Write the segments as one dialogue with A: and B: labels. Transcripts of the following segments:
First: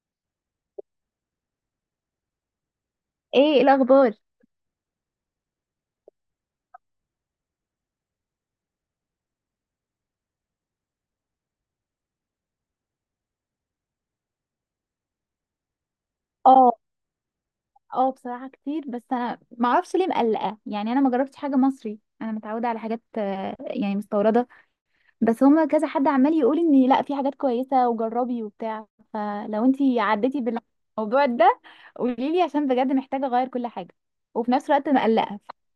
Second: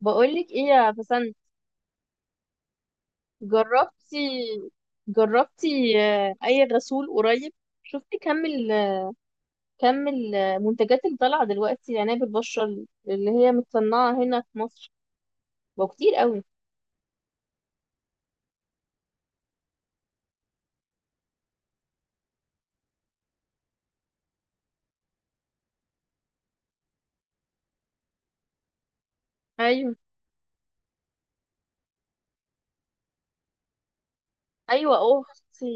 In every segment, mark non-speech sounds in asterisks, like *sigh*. A: بقولك ايه يا بسنت؟
B: ايه الاخبار؟
A: جربتي جربتي؟ اي غسول قريب؟ شفتي كم المنتجات اللي طالعه دلوقتي لعناية البشرة، اللي هي متصنعه هنا في مصر؟ بقى كتير قوي.
B: اه اه بصراحة كتير، بس انا ما اعرفش ليه مقلقة. يعني انا ما جربتش حاجة مصري، انا متعودة على حاجات يعني مستوردة. بس هما كذا حد عمال يقول ان لا في حاجات كويسة وجربي وبتاع. فلو
A: ايوه.
B: انتي عديتي بالموضوع ده قوليلي، عشان بجد محتاجة اغير كل حاجة، وفي نفس الوقت
A: ايوه،
B: مقلقة.
A: اختي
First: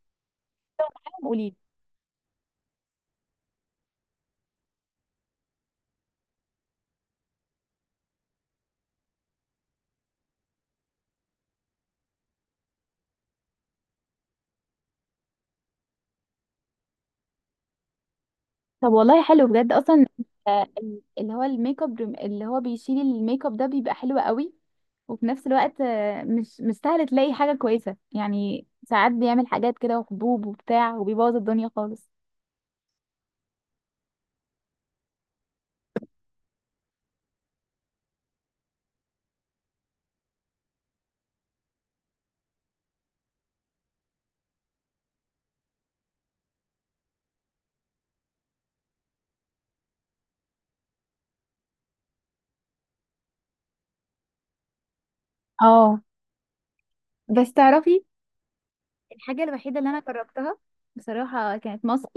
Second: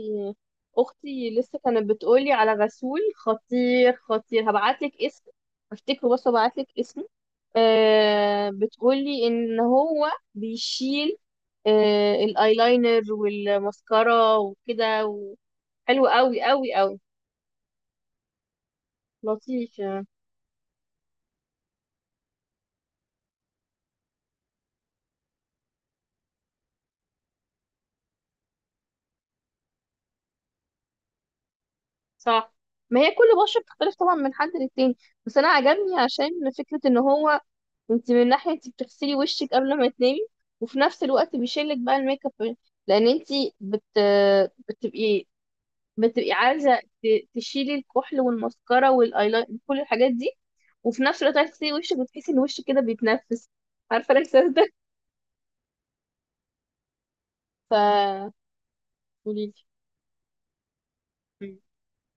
A: اختي
B: قوليلي.
A: لسه كانت بتقولي على غسول خطير خطير، هبعتلك اسم. افتكره، بس هبعتلك اسم. بتقولي ان هو بيشيل، الايلاينر والماسكارا وكده حلو قوي قوي قوي،
B: طب والله حلو بجد
A: لطيف يعني.
B: اصلا. اللي هو الميك اب اللي هو بيشيل الميك اب ده بيبقى حلو قوي. وفي نفس الوقت مش سهل تلاقي حاجة كويسة، يعني ساعات بيعمل حاجات كده وحبوب وبتاع وبيبوظ الدنيا خالص.
A: صح، ما هي كل بشرة بتختلف طبعا من حد للتاني، بس انا عجبني عشان فكرة ان هو، انت من ناحية انت بتغسلي وشك قبل ما تنامي، وفي نفس الوقت بيشيلك بقى الميك اب، لان انت بت... بتبقي بتبقي عايزة تشيلي الكحل والمسكرة والايلاين، كل الحاجات دي، وفي نفس الوقت عايزة تغسلي وشك وتحسي ان وشك كده بيتنفس. عارفة الاحساس ده؟
B: اه، بس تعرفي
A: ف
B: الحاجة
A: قوليلي.
B: الوحيدة اللي أنا جربتها بصراحة
A: مم.
B: كانت ماسك.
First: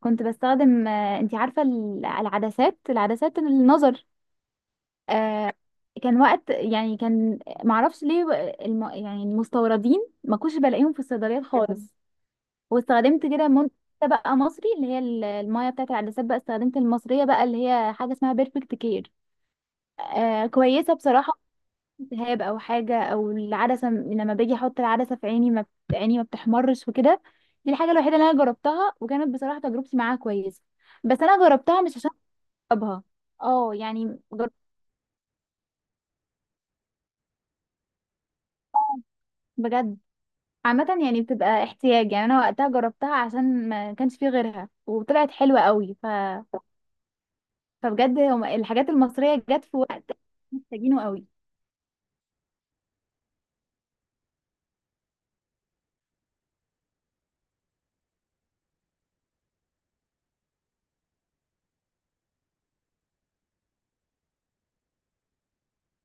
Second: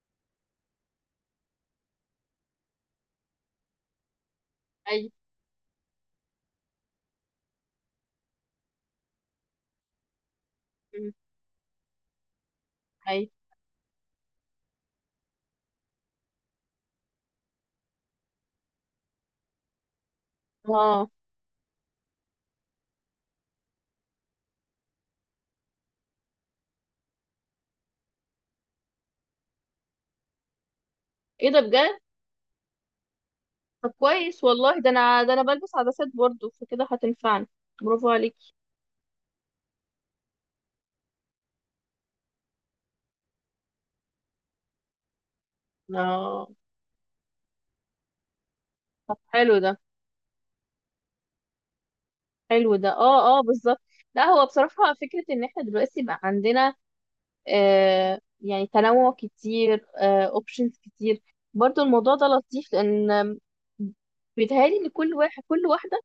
B: كنت بستخدم، انتي عارفة العدسات، العدسات النظر،
A: اي.
B: آه، كان وقت يعني كان معرفش ليه يعني المستوردين ما كنتش بلاقيهم في
A: مم.
B: الصيدليات خالص. واستخدمت
A: اي.
B: كده منتج بقى مصري، اللي هي المايه بتاعت العدسات، بقى استخدمت المصريه بقى اللي هي حاجه اسمها بيرفكت كير. آه كويسه
A: اه.
B: بصراحه، التهاب او حاجه او العدسه لما باجي احط العدسه في عيني ما عيني ما بتحمرش وكده. دي الحاجه الوحيده اللي انا جربتها وكانت بصراحه تجربتي معاها كويسه. بس انا
A: ايه ده
B: جربتها مش
A: بجد؟
B: عشان اجربها، اه
A: طب
B: يعني
A: كويس والله، ده انا، بلبس عدسات برضو، فكده هتنفعني. برافو عليكي.
B: بجد، عامة يعني بتبقى احتياج. يعني انا وقتها جربتها عشان ما كانش فيه غيرها وطلعت حلوة قوي. ف
A: اه.
B: فبجد هما الحاجات
A: طب
B: المصرية
A: حلو
B: جت
A: ده.
B: في وقت محتاجينه قوي.
A: حلو ده، اه اه، بالظبط. لا، هو بصراحة فكرة ان احنا دلوقتي بقى عندنا، يعني تنوع كتير، اوبشنز كتير، برضو الموضوع ده لطيف، لان بيتهيألي ان كل واحد، كل واحدة،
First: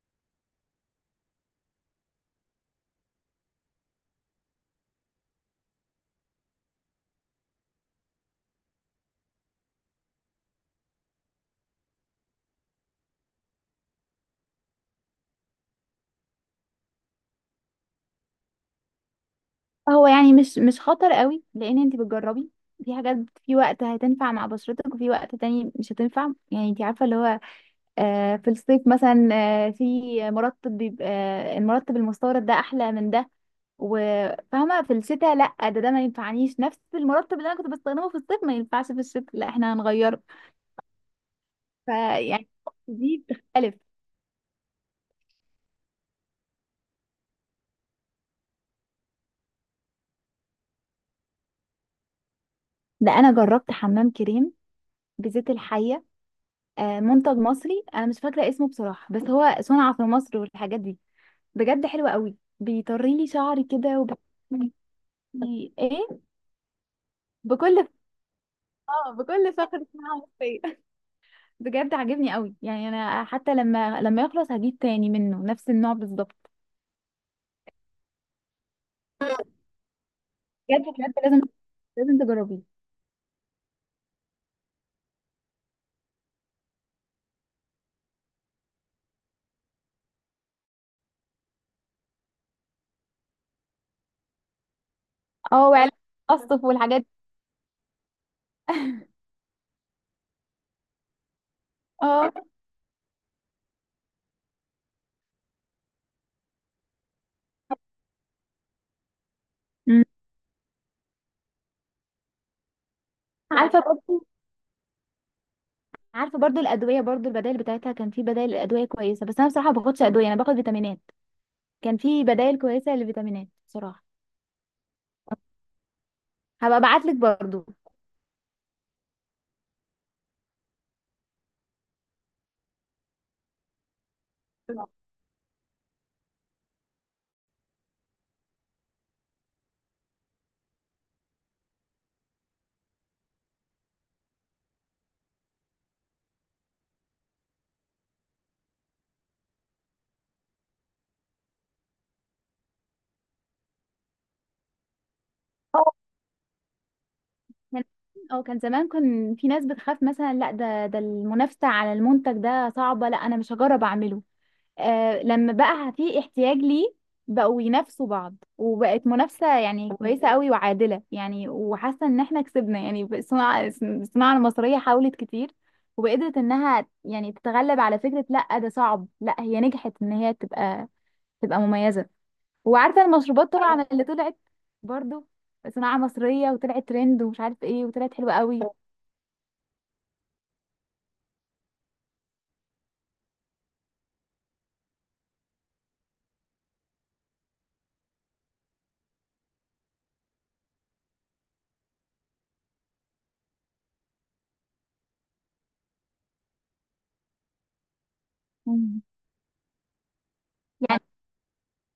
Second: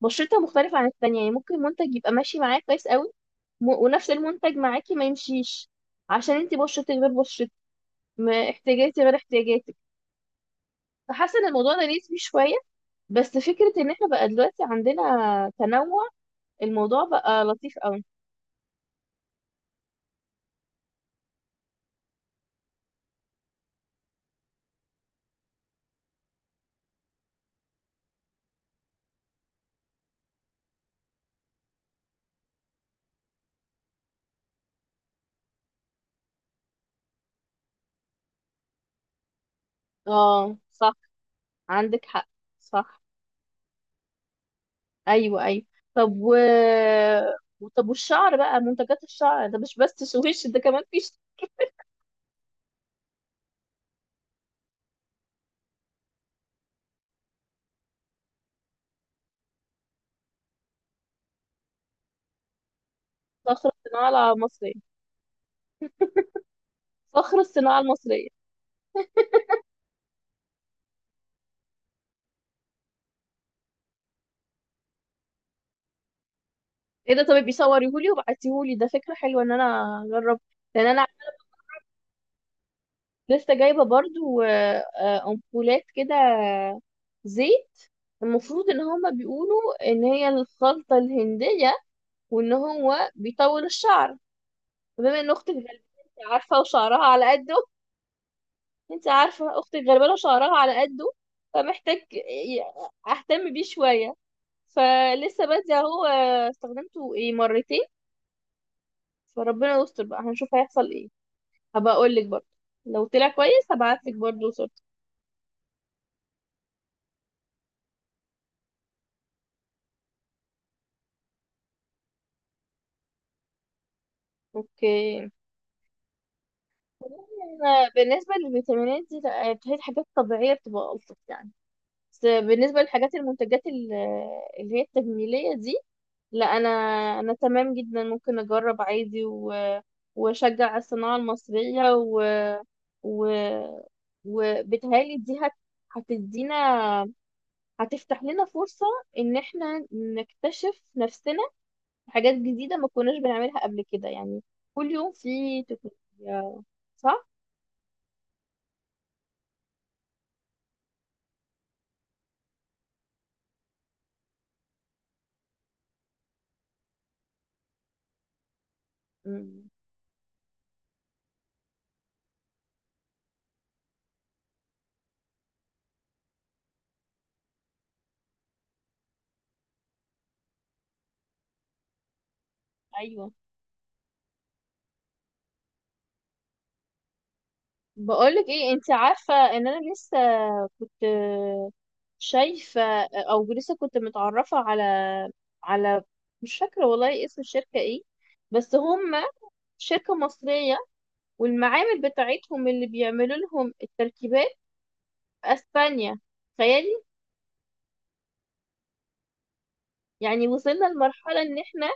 A: بشرتها مختلفة عن التانية، يعني ممكن منتج يبقى ماشي معاك كويس قوي، ونفس المنتج معاكي ما يمشيش، عشان انتي بشرتك غير بشرتي، احتياجاتي غير احتياجاتك، فحاسة ان الموضوع ده نسبي شوية. بس فكرة ان احنا بقى دلوقتي عندنا تنوع، الموضوع بقى لطيف قوي.
B: هو يعني مش خطر قوي، لان انت بتجربي في حاجات، في وقت هتنفع مع بشرتك وفي وقت تاني مش هتنفع. يعني انت عارفة اللي هو في الصيف مثلا في مرطب بيبقى، المرطب المستورد ده احلى من ده. وفاهمة في الشتاء لا، ده ما ينفعنيش، نفس المرطب اللي انا كنت بستخدمه في الصيف ما ينفعش في الشتاء، لا احنا هنغيره.
A: اه صح، عندك حق.
B: فيعني
A: صح.
B: دي بتختلف.
A: ايوه ايوه. طب و *laughs* طب والشعر بقى، منتجات الشعر ده مش بس سويش، ده كمان في.
B: ده انا جربت حمام كريم بزيت الحية، منتج مصري انا مش فاكره اسمه بصراحه، بس هو صنع في مصر والحاجات دي. بجد حلوه قوي، بيطري لي شعري
A: صخرة
B: كده وب...
A: الصناعة المصرية.
B: ايه،
A: صخرة الصناعة
B: بكل،
A: المصرية.
B: اه بكل فخر صناعه مصريه *laughs* بجد عاجبني قوي، يعني انا حتى لما يخلص هجيب تاني منه نفس النوع بالظبط.
A: ايه ده؟ طب بيصوريهولي وبعتيهولي ده، فكرة حلوة ان انا اجرب،
B: بجد
A: لان انا
B: بجد لازم، لازم تجربيه.
A: لسه جايبة برضو امبولات كده، زيت. المفروض ان هما بيقولوا ان هي الخلطة الهندية، وان هو بيطول الشعر. بما ان اختك
B: اه، وعلب
A: غالبا، عارفة
B: القصف والحاجات
A: وشعرها
B: دي.
A: على قد، انت عارفة اختي الغلبانة شعرها على قده، فمحتاج
B: اه،
A: اهتم بيه شوية، فلسه بادئة اهو، استخدمته ايه مرتين، فربنا يستر
B: أمم.
A: بقى، هنشوف هيحصل ايه. هبقى اقول لك برضه، لو طلع كويس
B: عارفه
A: هبعت لك
B: برضو
A: برضه صورته.
B: عارفه برضو الادويه، برضو البدائل بتاعتها، كان في بدائل الادويه كويسه. بس انا بصراحه ما باخدش ادويه، انا باخد فيتامينات. كان في بدائل كويسه للفيتامينات بصراحه.
A: اوكي.
B: هبقى ابعتلك برضو.
A: انا بالنسبة للفيتامينات دي لا، هي الحاجات الطبيعية بتبقى ألطف يعني، بس بالنسبة للحاجات، المنتجات اللي هي التجميلية دي، لا انا، انا تمام جدا، ممكن اجرب عادي واشجع على الصناعه المصريه و... وبتهيألي دي هتدينا، هتفتح لنا فرصه ان احنا نكتشف نفسنا، حاجات جديده ما كناش بنعملها قبل كده يعني. كل يوم في
B: اه
A: تكنولوجيا، صح؟
B: كان- اه كان زمان كان في ناس بتخاف مثلا، لا ده المنافسة على المنتج ده صعبة، لا انا مش هجرب اعمله. آه لما بقى في احتياج ليه بقوا ينافسوا بعض، وبقت منافسة
A: مم.
B: يعني كويسة قوي وعادلة. يعني وحاسة ان احنا كسبنا، يعني الصناعة المصرية حاولت كتير، وقدرت انها يعني تتغلب على فكرة لا ده صعب، لا هي نجحت ان هي تبقى مميزة. وعارفه
A: ايوه.
B: المشروبات طبعا اللي طلعت، برضو صناعه مصريه وطلعت ترند ومش عارف ايه، وطلعت حلوه
A: بقولك
B: قوي.
A: ايه، انت عارفة ان انا لسه كنت شايفة، او لسه كنت متعرفة على، على، مش فاكرة والله اسم الشركة ايه، بس هم شركة مصرية، والمعامل بتاعتهم اللي بيعملوا لهم التركيبات في اسبانيا، تخيلي.
B: مم.
A: يعني وصلنا
B: يعني
A: لمرحلة ان احنا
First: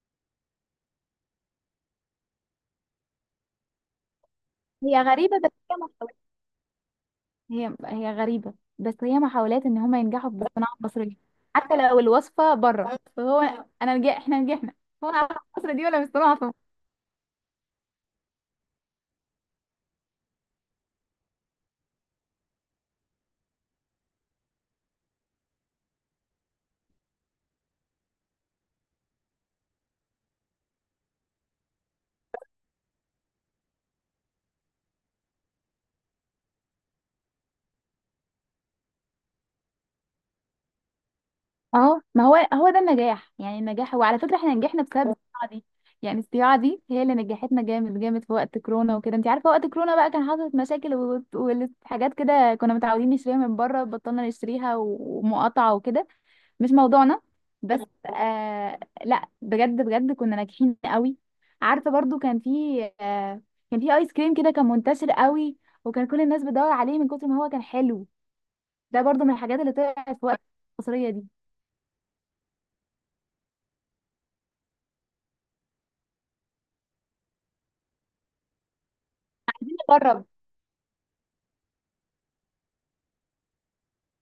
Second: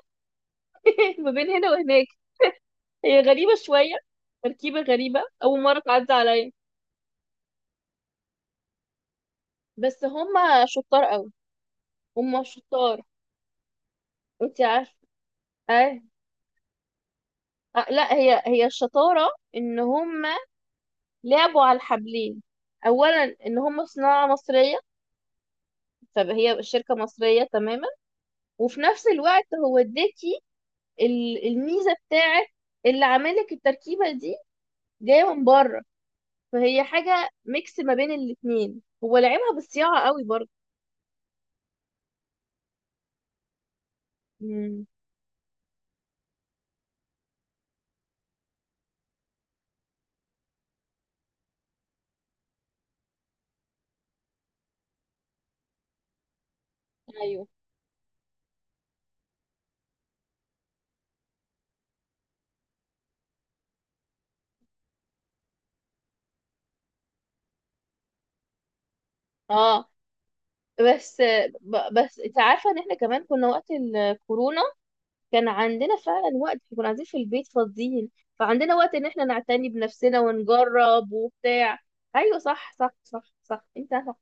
A: *laughs* ما بين هنا وهناك. هي غريبة شوية، تركيبة
B: هي
A: غريبة،
B: غريبه بس
A: اول
B: هي
A: مرة تعدي
B: محاولات
A: عليا.
B: هي غريبه بس هي محاولات ان هم
A: بس هم
B: ينجحوا بالصناعه
A: شطار
B: المصريه.
A: قوي.
B: حتى لو
A: هم
B: الوصفه بره،
A: شطار.
B: فهو انا احنا
A: انت
B: نجحنا.
A: عارفة؟
B: هو على مصر دي، ولا
A: اه،
B: مش صناعه؟
A: لا هي، هي الشطارة ان هم لعبوا على الحبلين، اولا ان هم صناعة مصرية، فهي شركة مصرية تماما، وفي نفس الوقت هو اداكي الميزة بتاعت، اللي عاملك التركيبة دي جاية من بره، فهي حاجة ميكس ما بين الاتنين، هو لعبها بالصياعة قوي برضه.
B: اهو، ما هو هو ده النجاح. يعني النجاح هو على فكره احنا نجحنا
A: مم.
B: بسبب الصياعه دي، يعني الصياعه دي هي اللي نجحتنا جامد جامد في وقت كورونا وكده. انت عارفه وقت كورونا بقى كان حصلت مشاكل وحاجات كده، كنا متعودين نشتريها من بره، بطلنا نشتريها ومقاطعه وكده، مش موضوعنا.
A: ايوه.
B: بس آه، لا بجد بجد كنا ناجحين قوي. عارفه برضو كان في آه، كان في ايس كريم كده كان منتشر قوي، وكان كل الناس بتدور عليه من كتر ما هو كان حلو. ده برضو من الحاجات اللي
A: اه.
B: طلعت في وقت الحصريه
A: بس
B: دي.
A: بس انت عارفة ان احنا كمان كنا وقت الكورونا، كان عندنا فعلا وقت، كنا قاعدين في البيت فاضيين، فعندنا وقت ان احنا نعتني بنفسنا
B: جرب.
A: ونجرب وبتاع. ايوه صح صح صح صح، انت صح.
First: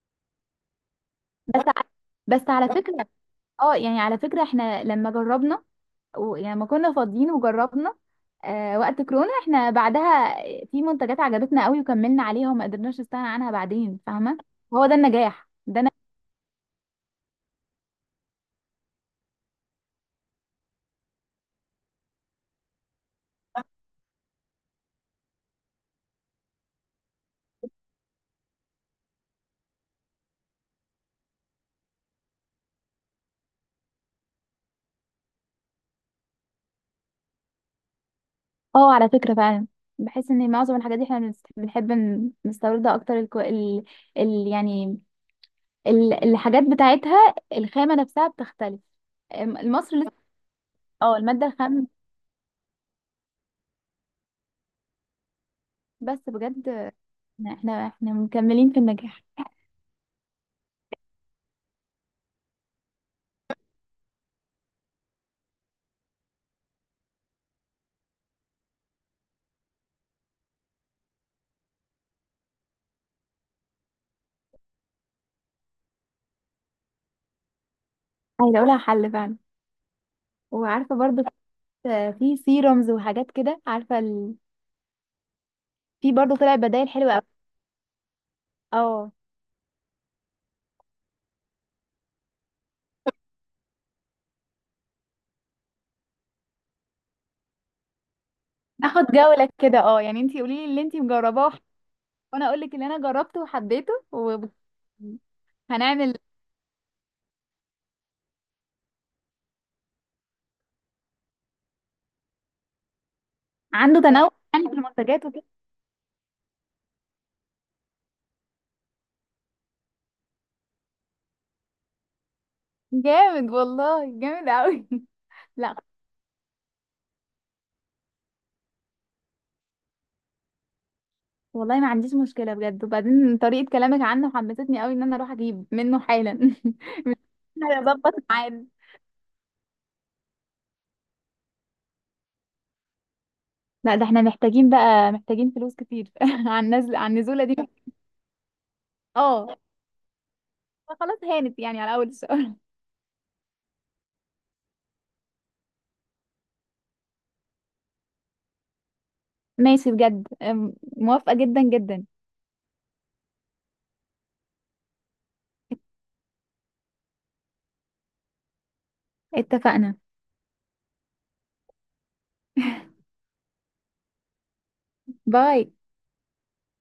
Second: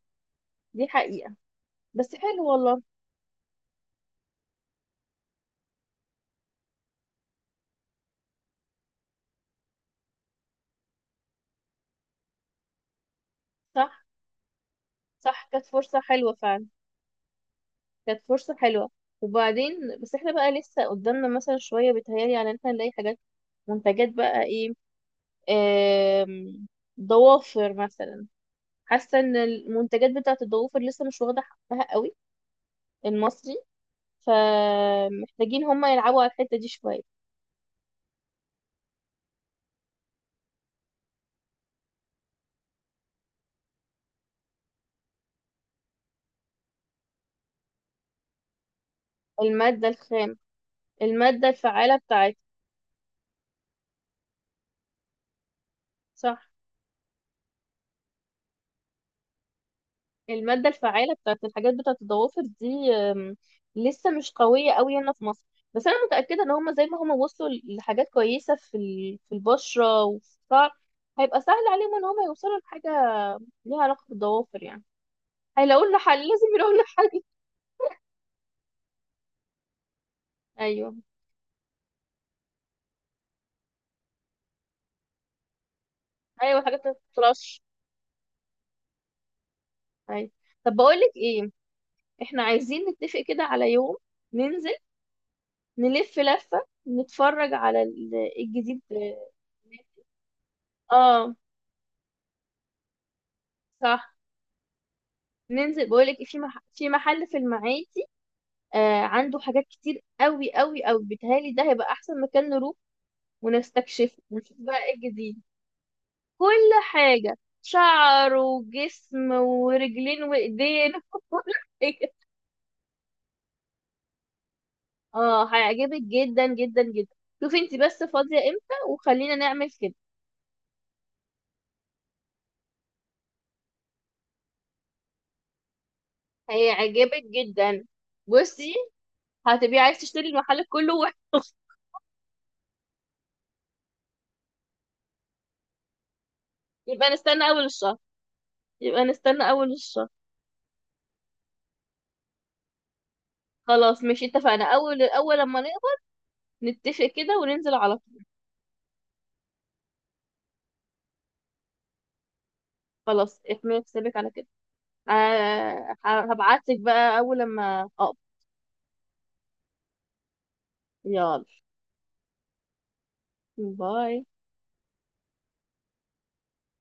A: دي حقيقة.
B: بس ع-
A: بس
B: بس
A: حلو
B: على
A: والله.
B: فكرة، اه يعني على فكرة احنا لما جربنا، يعني لما كنا فاضيين وجربنا آه وقت كورونا، احنا بعدها في منتجات عجبتنا قوي وكملنا عليها وما قدرناش نستغنى عنها
A: صح.
B: بعدين، فاهمة؟ هو ده
A: صح،
B: النجاح
A: كانت
B: ده أنا...
A: فرصة حلوة فعلا، كانت فرصة حلوة. وبعدين، بس احنا بقى لسه قدامنا مثلا شوية، بيتهيألي على ان احنا نلاقي حاجات، منتجات بقى ايه، آم، ضوافر مثلا. حاسة ان المنتجات بتاعت الضوافر لسه مش واخدة حقها قوي، المصري، فمحتاجين هما يلعبوا على الحتة دي شوية.
B: اه على فكرة فعلا، بحس ان معظم الحاجات دي احنا نستوردها اكتر. الكو... ال... ال... يعني ال... الحاجات بتاعتها الخامة نفسها بتختلف.
A: المادة
B: مصر لسه،
A: الخام،
B: اه المادة
A: المادة
B: الخام.
A: الفعالة بتاعتها.
B: بس
A: صح.
B: بجد احنا مكملين في النجاح.
A: المادة الفعالة بتاعت الحاجات بتاعت الضوافر دي أم، لسه مش قوية قوي هنا في مصر، بس أنا متأكدة إن هما زي ما هما وصلوا لحاجات كويسة في في البشرة وفي الشعر، هيبقى سهل عليهم إن هما يوصلوا لحاجة ليها علاقة بالضوافر يعني. هيلاقوا لنا حل، لازم يلاقوا لنا حل.
B: عايزه اقولها حل فعلا.
A: أيوه.
B: وعارفه برضو كنت في سيرومز وحاجات كده، عارفه ال... في برضو طلع
A: أيوه الحاجات
B: بدائل
A: ما
B: حلوه قوي.
A: بتطلعش.
B: اه،
A: أيوه. طب بقول لك إيه، إحنا عايزين نتفق كده على يوم، ننزل، نلف لفة، نتفرج على الجديد.
B: ناخد جوله كده. اه يعني انتي قولي لي اللي انتي
A: اه
B: مجرباه وانا اقول لك اللي انا جربته وحبيته،
A: صح.
B: وهنعمل.
A: ننزل بقولك في في محل في المعادي، آه عنده حاجات كتير قوي قوي قوي، بيتهيألي ده هيبقى احسن مكان نروح
B: عنده
A: ونستكشفه،
B: تنوع
A: ونشوف
B: يعني في
A: بقى ايه
B: المنتجات
A: الجديد.
B: وكده.
A: كل حاجة، شعر وجسم ورجلين وايدين، *laughs* وكل حاجة.
B: جامد والله جامد قوي *laughs*
A: اه
B: لا
A: هيعجبك جدا جدا جدا. شوفي انت بس فاضية امتى، وخلينا نعمل كده.
B: والله ما عنديش مشكله بجد، وبعدين طريقه كلامك عنه حمستني قوي ان انا اروح اجيب منه حالا *laughs*
A: هيعجبك جدا.
B: هظبط ميعاد.
A: بصي، هتبقي عايز تشتري المحل كله واحد. *laughs*
B: لا ده احنا محتاجين بقى، محتاجين فلوس كتير *laughs* عن نزل
A: يبقى
B: عن النزوله
A: نستنى
B: دي.
A: اول الشهر، يبقى نستنى
B: اه،
A: اول الشهر.
B: فخلاص هانت يعني على اول السؤال.
A: خلاص ماشي، اتفقنا، اول، اول لما نقبض نتفق كده وننزل على طول.
B: ماشي بجد، موافقة جدا جدا.
A: خلاص احمل حسابك على كده، آه هبعتلك بقى اول لما اقبض.
B: اتفقنا.
A: يلا، باي.
B: باي.